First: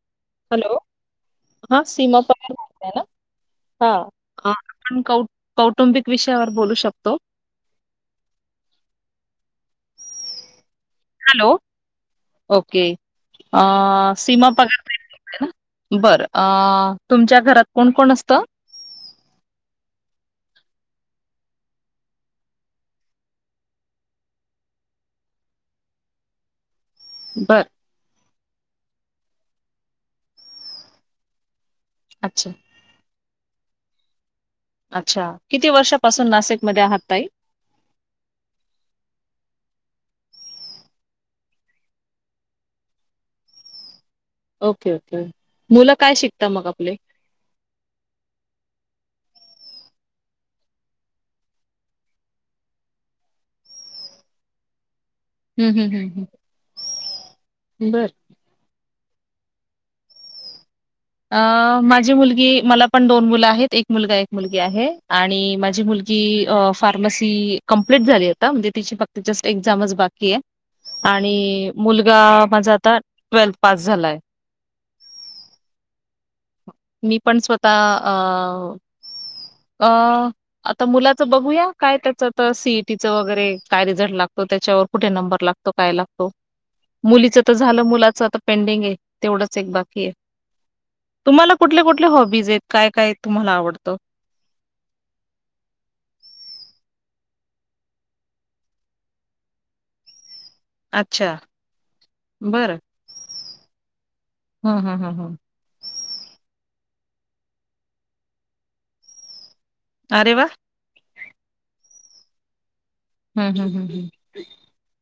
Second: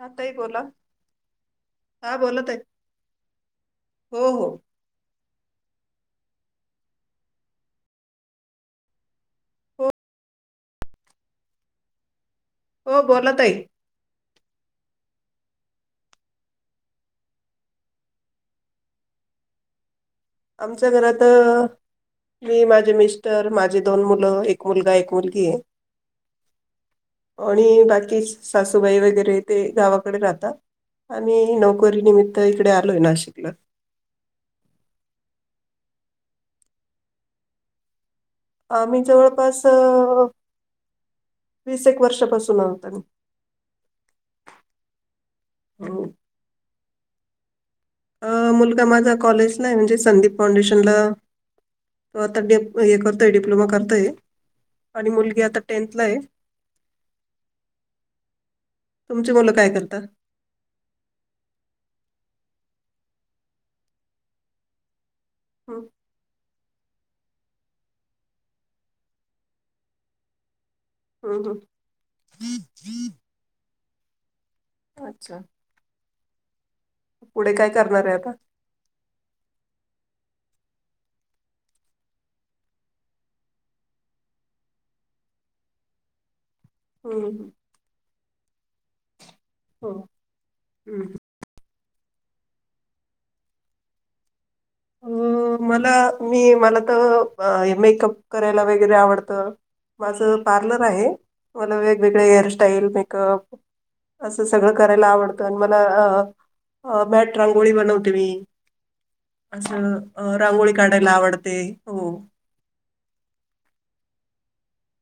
हा ताई बोला. हॅलो हा सीमा बोला पगारे ताई बोलताय ना? हा. हो हो हा. आपण कौ कौटुंबिक विषयावर बोलू शकतो? हो हॅलो, ओके. हो बोला ताई अ सीमा पगार ताई बोलताय ना. बरं. अ तुमच्या घरात कोण- कोण असतं? आमच्या घरात मी, माझे मिस्टर, माझी दोन मुलं. एक मुलगा, एक मुलगीय. [inaudible] बर आणि बाकी सासूबाई वगैरे. ते गावाकडे राहता. आम्ही नोक नोकरी निमित्त, अच्छा इकडे आलोय नाशिकला. अच्छा. किती वर्षापासून नाशिकमध्ये आहात ताई? आम्ही जवळपास अ वीस एक वर्षापासून आहोत आम्ही. Okay, okay. मुलं हम्म. काय शिकता, मग आपले? अ मुलगा माझा कॉलेजलाय म्हणजे संदीप फाउंडेशनला. तो आता डेप हे करतोय, डिप्लोमा करतोय आणि मुल आता हं, हं, टेंथ ला हं, ये, हं. बर तुमची मुलं काय करता? अ.. माझी मुलगी मला पण दोन मुलं आहेत. एक मुलगा एक मुलगी आहे. आणि हम्म, माझी मुलगी की फार्मसी कंप्लीट झाली आता म्हणजे तिची, फक्त जस्ट एक्झामच बाकी ये. हम्म, हम्म. आणि मुलगा माझा आता ट्वेल्थ पास झालाय. अच्छा. मी पण पुढे काय स्वतः करणार आहे आता? आं अं. आता मुलाचं बघूया काय त्याचं आता, सी ई टी चं वगैरे काय रिझल्ट लागतो त्यांच्यावर. कुठे नंबर लागतो, काय लागतो? मुलीच हम्म तर झालं मुलाच आता, पेडिंग ये तेवढंच एक हो. बाकी ये. हम्म. तुम्हाला कुठल्या कुठल्या हॉबीज येत, काय काय तुम्हांला आवडतं? अंम मला मी, मला तर अं मेकअप करायला वगैरे आवडतं. माझं पार्लर आहे. अच्छा मला वेगवेगळे बरं हेअरस्टाईल मेकअप. असं सगळं हं हं करायला हं हं आवडतं. अन मला अ मॅट रांगोळी बनवते मी. असं अरे वा रांगोळी काढायला आवडते हो. हं हं हं हं.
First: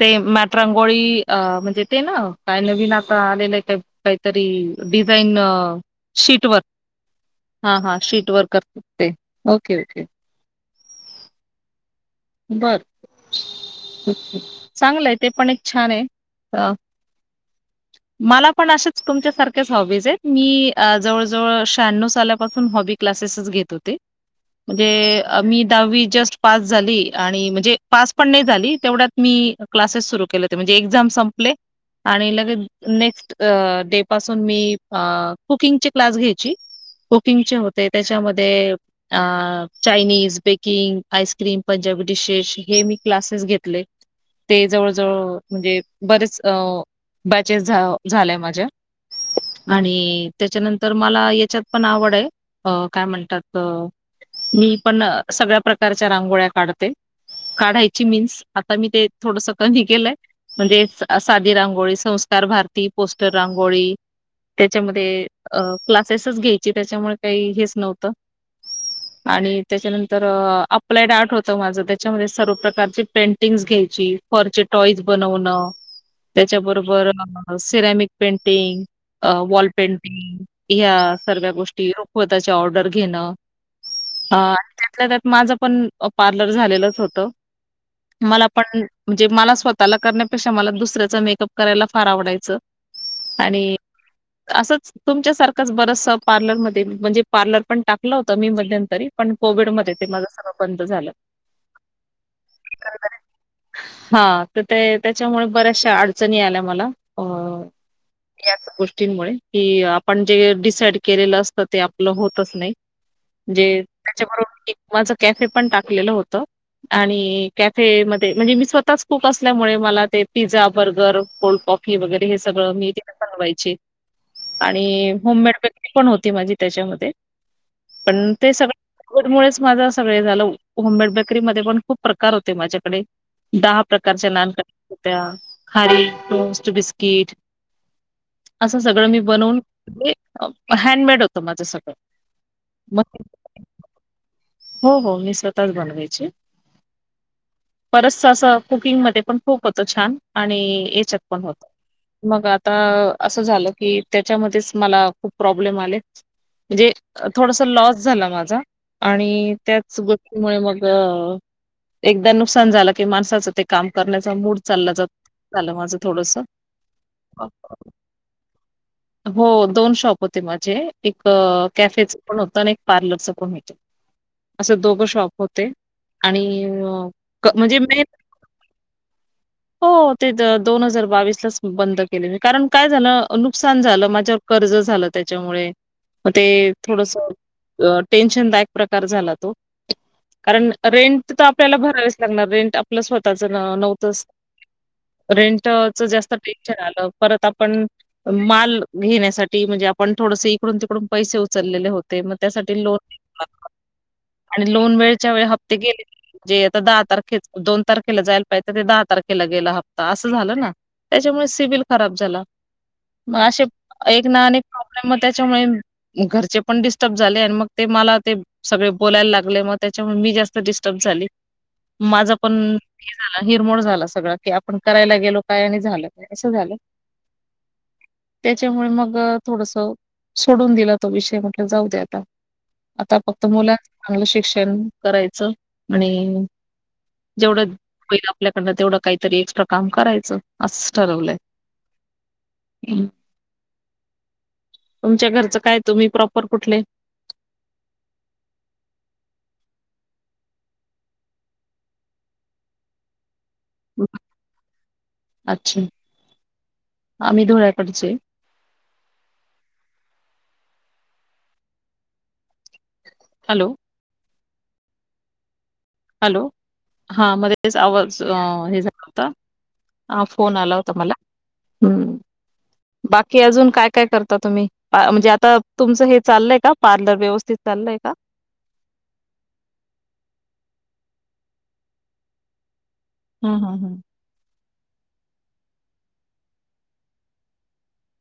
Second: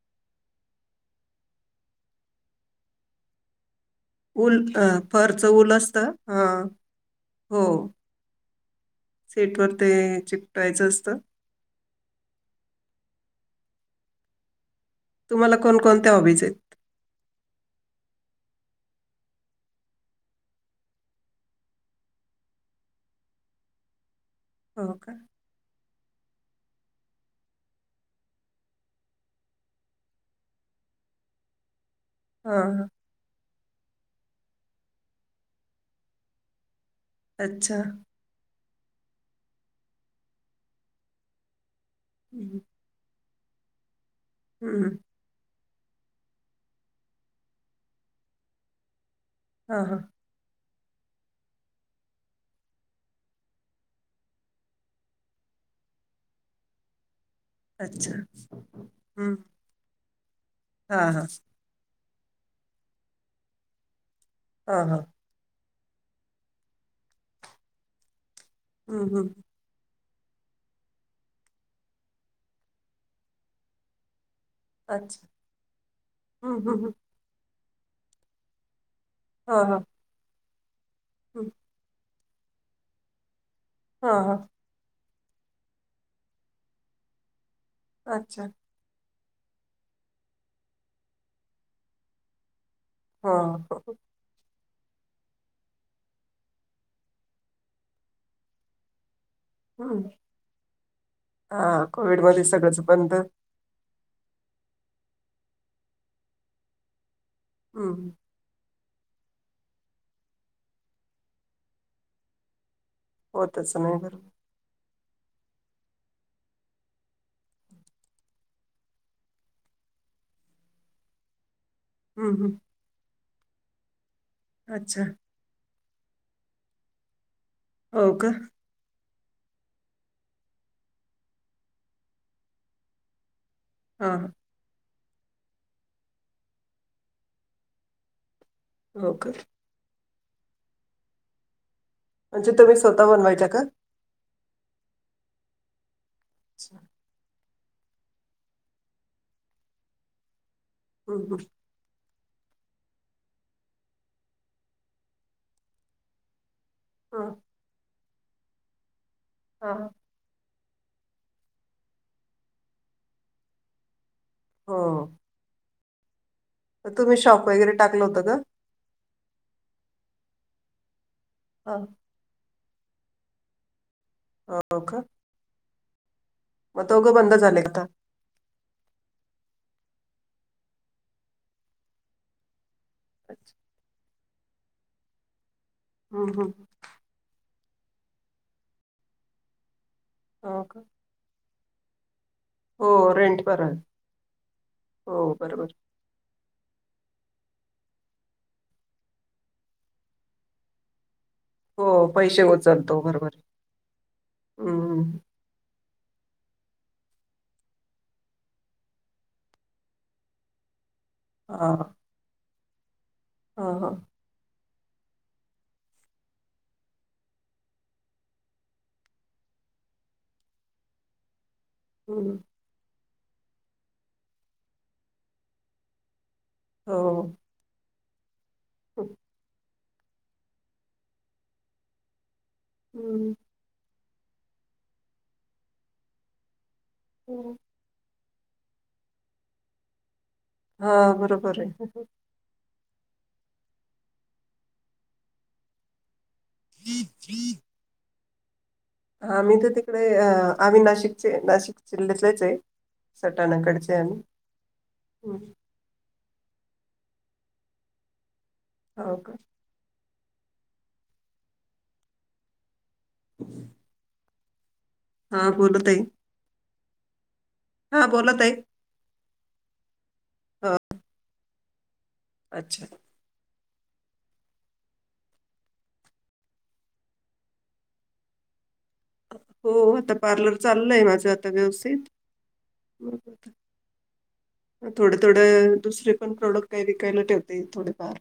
ते मॅटरांगोळी अ म्हणजे ते ना, काय नवीन आता आलेले ते. काहीतरी ऊल अं, डिझाईन फरचं ऊल असतं. हा. शीट वर. हो. हा हा, शीटवर करतात ते ओके ओके. कायचं असतं. बर चांगलंय. ते पण, तुम्हाला एक छान ये. कोणकोणत्या हॉबीज आहेत? [inaudible] मला पण अशेच तुमच्यासारख्याच हॉबीज आहेत. मी जवळ जवळ शहाण्णव सालापासून हॉबी. क्लासेस चं घेत होते. हो का? म्हणजे मी दहावी जस्ट पास झाली. आणि म्हणजे पास पण नाही झाली तेवढ्यात मी, क्लासेस सुरू केले होते. म्हणजे, एक्झाम संपले. आणि लगेच हा. नेक्स्ट. डे पासून मी कुकिंग चे क्लास घ्यायची. कुकिंगचे अच्छा. होते. त्यांच्यामध्ये Chinese, baking, ice cream, Punjabi dishes हम्म. हे, मी क्लासेस घेतले. ते हम्म. जवळ जवळ. म्हणजे बरेच बॅचेस झा झाल्या माझ्या हा हा. आणि. त्याच्यानंतर मला, ये च्यात पण आवडाय. अ काय म्हणतात अ.. मी पण अं सगळ्या प्रकारच्या रांगोळ्या काढते काढायची अच्छा मीन्स. आता मी ते, हं. थोडंसं कमी केलंय. म्हणजे हां, हां. साधी रांगोळी संस्कार भारती, पोस्टर रांगोळी हां, हां. तेच्यामध्ये. अ क्लासेसच घ्यायची त्यांच्यामुळे काही हेच नव्हतं. हं, हं. आणि, त्याच्यानंतर अप्लाइड आर्ट होत तव माझं त्यांच्यामध्ये सर्व प्रकारची पेंटिंग्ज घ्यायची. फॉर्चट टॉईज अच्छा. बनवणं, हं, हं, हं. त्यांच्याबरोबर सिरॅमिक पेंटिंग. अ हां, वॉल हां. पेंटिंग या हं. सर्व्या गोष्टी, रूकवताच्या ऑर्डर घेणं. हां, अ हां. आणि त्यांतल्या त्यात माझं पण, पार्लर झालेलंच होत. अच्छा. मला पण, म्हणजे मला स्वतःला करण्यापेक्षा, मला दुसऱ्याचा मेकअप करायला फार आवडायचं. आणि, हां. असंच तुमच्यासारखंच बरचस पार्लरमध्ये म्हणजे, पार्लर पण टाकलं होतं मी मध्यंतरी पण कोविडमध्ये ते, माझं सगळं बंद झालं. हा कोविड मध्ये सगळंच बंद हा, तर ते त्याच्यामुळे बऱ्याचशा अडचणी आल्या मला अ हम याच गोष्टींमुळे कि आपण जे डिसाईड केलेलं असतं, ते आपलं होतच नाही. होतच म्हणजे, नाही बरोबर. त्याच्याबरोबर एक माझं कॅफे पण टाकलेलं होत. आणि कॅफे मध्ये म्हणजे, मी स्वतःच कुक असल्यामुळे मला ते पिझ्झा बर्गर कोल्डपॉक वगैरे हं, हे हं. सगळं मी तिथ बनवायची, अच्छा. आणि होममेड पण होती माझी त्याच्यामध्ये, हो का? पण ते सगळमुळेच माझा सगळ हे झालं होममेड बेकरी मध्ये पण खूप प्रकार होते माझ्याकडे दहा हां, प्रकारच्या हां. नानक खारी, टोस्ट, बिस्किट असं सगळं हो मी का? बनवून हैण्डमेड होत माझ सगळं. म्हणजे तुम्ही स्वतः मग बनवायच्या का? हो हो मी स्वतःच बनवायचे. अच्छा. परत असं कुकिंगमध्ये पण खूप होत छान, आणि हं, येच्यात हं. पण होत. मग आता असं झालं की, त्याच्यामध्येच मला खूप प्रॉब्लेम आले म्हणजे हां, थोडासा लॉस झाला माझा आणि त्याच हां. सोबत मग एकदा नुकसान झालं की माणसाचं ते काम करण्याचा मूड चालला जात. हो. झालं माझं थोडस तुम्ही शॉप वगैरे टाकलं होतं ना! हो दोन शॉप होते माझे, एक हां. कॅफे पण होत, आणि एक पार्लरच पण होत असे हो का? दोघं शॉप होते. आणि मग दोघं बंद हे झाले का म्हणजे आता? मी हो ते दोन हजार बावीस लाच बंद कारण काय झालं नुकसान झालं माझ्यावर कर्ज झालं, त्याच्यामुळे हं, म ते हं. थोडस टेन्शनदायक प्रकार झाला तो, हो कारण, का? रेंट तर आपल्याला भरावेच कारण, रेंट आपलं हो, रेंट स्वतःच वर आहे. नव्हतच हो, रेंट बरोबर. जर जास्त टेक्चर आलं परत आपण माल घेण्यासाठी म्हणजे, आपण थोडस इकडून तिकडून पैसे उचललेले हो, होते, मग पैसे त्यासाठी लोन उचलतो. बरोबर आहे. आणि हं, लोन हं. वेळच्या वेळी हप्ते गेले जे आता दहा तारखे दोन तारखेला जायला पाहिजे, ते दहा तारखेला गेला हप्ता असं झालं ना! त्याच्यामुळे हा सिविल खराब झाला, मग असे हा हा एक प्रॉब्लेम त्याच्यामुळे घरचे पण डिस्टर्ब झाले, आणि मग ते मला ते सगळे बोलायला लागले, मग त्याच्यामुळे मी जास्त डिस्टर्ब झाली, माझं हम्म पण झाला हिरमोड झाला सगळं की, आपण करायला गेलो काय! आणि, झालं काय! असं झालं. हो त्याच्यामुळे, मग थोडस सोडून दिला तो विषय म्हटल जाऊ दे आता. आता हम्म फक्त मुलाच चांगलं शिक्षण करायचं, आणि हम्म. जेवढं होईल आपल्याकडनं तेवढं काहीतरी एक्स्ट्रा काम करायचं. असच हा ठरवलंय. बरोबर आहे. हं तुमच्या घरचं काय, तुम्ही प्रॉपर कुठले? [unintelligible] आम्ही तर तिकडे अह आम्ही नाशिकचे नाशिक [unintelligible] आहे सटाणाकडे अच्छा आम्ही धुळ्याकडचे. हो का. हॅलो! हा बोला ताई. हॅलो हा मध्ये तेच हा आवाज बोला ताई हे झाला होता आह फोन हा. आला होता मला. हम्म. अच्छा. बाकी अजून काय काय करता तुम्ही? अह म्हणजे आता तुमचं हे चाललय का पार्लर व्यवस्थित चाललय का? हो आता पार्लर चाललय माझं आता व्यवस्थित. हा हा. थोडं थोडं दुसरे पण प्रोडक्ट काही विकायला ठेवते थोडेफार.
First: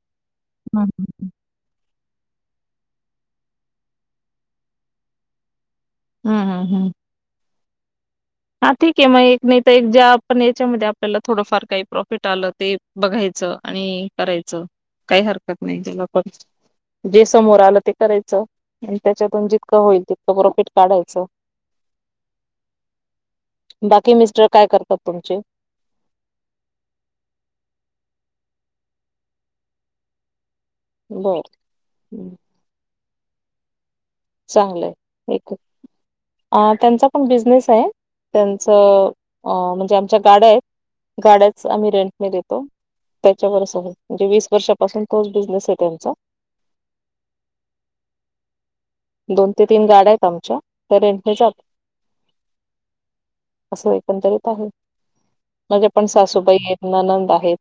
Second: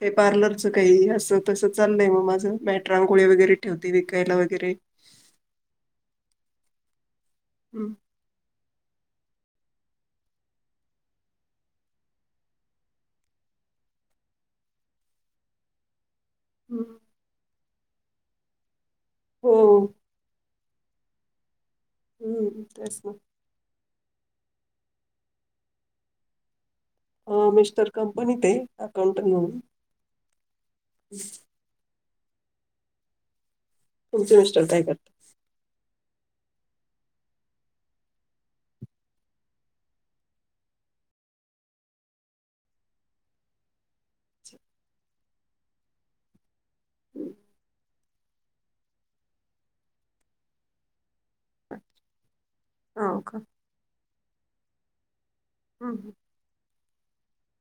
ते पार्लरचं हं हं काही हं. असं तस चाललंय म माझ मॅट रांगोळी वगैरे ठेवते विकायला वगैरे. हम्म हम्म. हो. हा ठीक आहे मग एक नाही तर एक ज्या आपण याच्यामध्ये आपल्याला थोडंफार काही प्रॉफिट आलं ते बघायचं आणि करायचं काय हरकत नाही त्याला पण. हम्म जे समोर आलं ते करायचं च आणि त्याच्यातून हो जितकं होईल तितकं प्रॉफिट काढायचं. हम्म तेच ना. बाकी मिस्टर काय करतात तुमचे? अह मिस्टर कंपनीत आहे अकाउंटंट म्हणून. [unintelligible] तुमचे मिस्टर काय चांगलंय करतात? ते. अह त्यांचा पण बिझनेस आहे त्यांचं अह म्हणजे आमच्या गाड्या आहेत. गाड्याच आम्ही रेंटने देतो. त्याच्यावर म्हणजे वीस वर्षापासून तोच बिझनेस आहे त्यांचा हम्म. दोन ते तीन गाड्या आहेत आमच्या ते रेंटने जात अच्छा हो का. असं एकंदरीत आहे. माझ्या पण हम्म. सासूबाई आहेत, ननंद आहेत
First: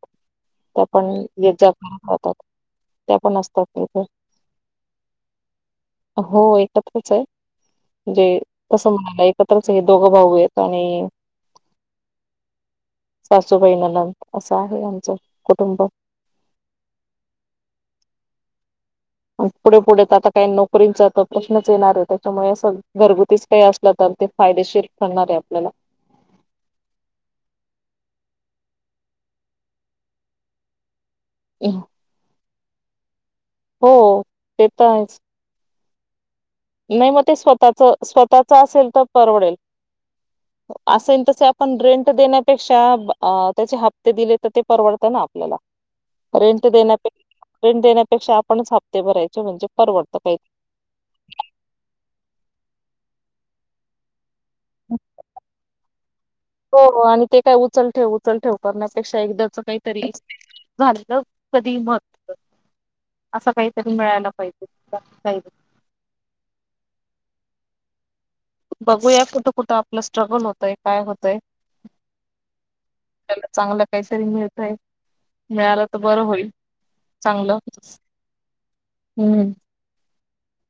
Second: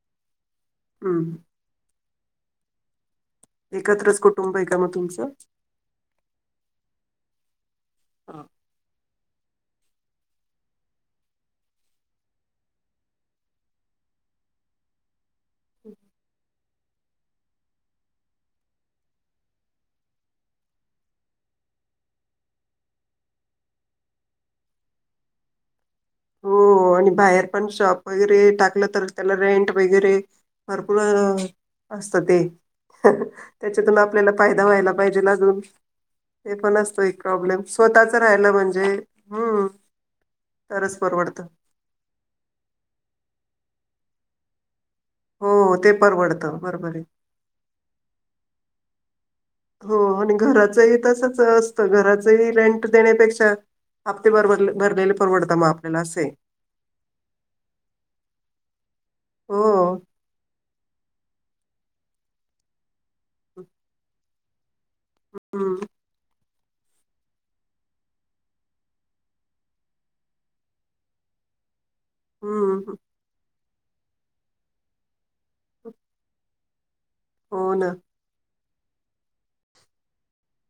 त्या पण हम्म येत जात राहतात त्या पण असतात तिथे एकत्रच कुटुंब आहे का मग तुमचं? हो एकत्रच आहे म्हजे हा. तसं म्हणायला एक [unintelligible] हे दोघं भाऊ आहेत आणि सासूबाई नंनद असं आहे आमचं कुटुंब. पुढे पुढे आता काही नोकरींचा प्रश्नच येणार आहे त्याच्यामुळे असं घरगुतीच काही अस आपल्या तर ते फायदेशीर ठरणार आहे आपल्याला हो आणि बाहेर पण शॉप वगैरे टाकलं तर त्याला रेंट वगैरे भरपूर आहे ना ए असत ते त्याच्यातून हो आपल्याला फायदा ते तर व्हायला आहेच पाहिजे ना अजून ते पण असतो नाही एक मग ते प्रॉब्लेम. स्वतःच राहिला म्हणजे असेल तर परवडेल हम्म तरच असेल परवडतं तसे आपण रेंट देण्यापेक्षा त्याचे हप्ते दिले, ते परवडत ना आपल्याला हो ते परवडतं रेंट बरोबर आहे. देण्यापे रेंट देण्यापेक्षा आपणच हफ्ते भरायचे, म्हणजे हो परवडतं आणि काही घराचंही तसच असतं, घराचही रेंट देण्यापेक्षा हप्ते भरबर भरलेले परवडत मग आपल्याला असे आहे. हो हो आणि ते काय उचल ठेव, उचल ठेव करण्यापेक्षा एकदाच हो काहीतरी झालं कधी महत् असं काहीतरी मिळायला पाहिजे काही हा बघूया कुठं-कुठं आपलं स्ट्रगल होतंय काय होतंय? हा, हा आपल्याला चांगलं काहीतरी मिळतय, मिळालं तर बरं होईल, चांगलं हो ना, हम्,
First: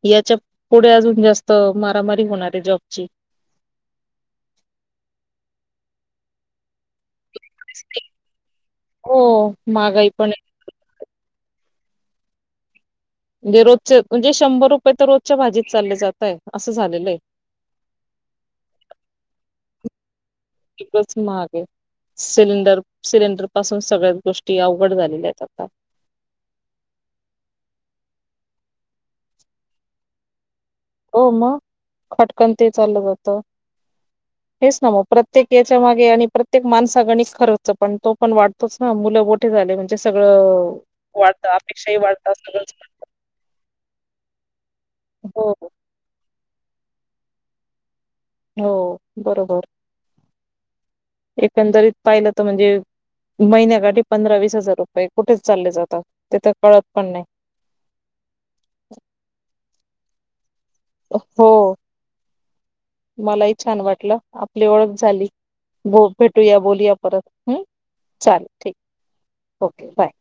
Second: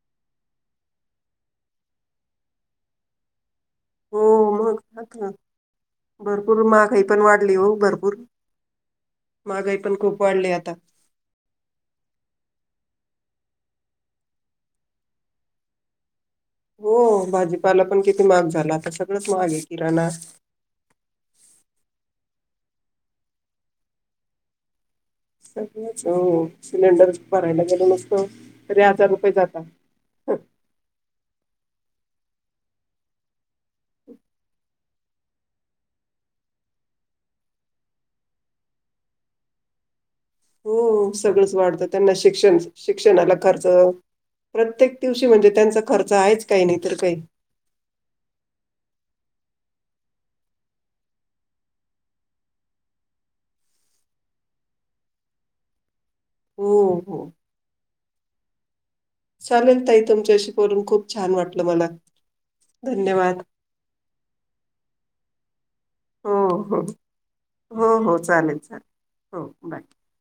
याच्या पुढे अजून जास्त मारामारी होणार आहे जॉबची. हो मग, बर. भरपूर महागाई पण वाढली हो, भरपूर हो महागाई पण खूप वाढली आता. म्हणजे रोजचे म्हणजे शंभर रुपये तर रोजच्या भाजीत चालले जातय. असं हो झालेलं आहे भाजीपाला पण किती महाग झाला. आता सगळंच महाग आहे किराणा. एकच महाग आहे सिलेंडर सिलेंडर पासून सगळ्याच गोष्टी अवघड झाले. हो, सिलेंडर भरायला गेलो नुसतं तरी हजार रुपये जाता. हो मग खटकन ते चाललं जातं. [unintelligible] हेचना, मग प्रत्येक हेच्या मागे आणि प्रत्येक माणसाग आणि खरच पण तो पण वाटतोच ना मु ते झालं म्हणजे सगळं हो वाढतं, सगळंच अपेक्षा त्यांना वाढतं सगळचं शिक्षण वाढतं, शिक्षणाला खर्च प्रत्येक दिवशी म्हणजे हो त्यांचा खर्च आहेच काही नाही तरी काही. हो बरोबर. एकंदरीत पाहिलं तर म्हणजे महिन्या काठी पंधरा, वीस हजार रुपये कुठेच चालले जातात ते तर कळत हो, पण नाही. हो. चालेल ताई तुमच्याशी बोलुन खूप छान हो वाटलं मला धन्यवाद. मलाही छान वाटलं, आपली ओळख झाली. हो भेटूया बोलूया परत ह चालेल ठीक ओके बाय.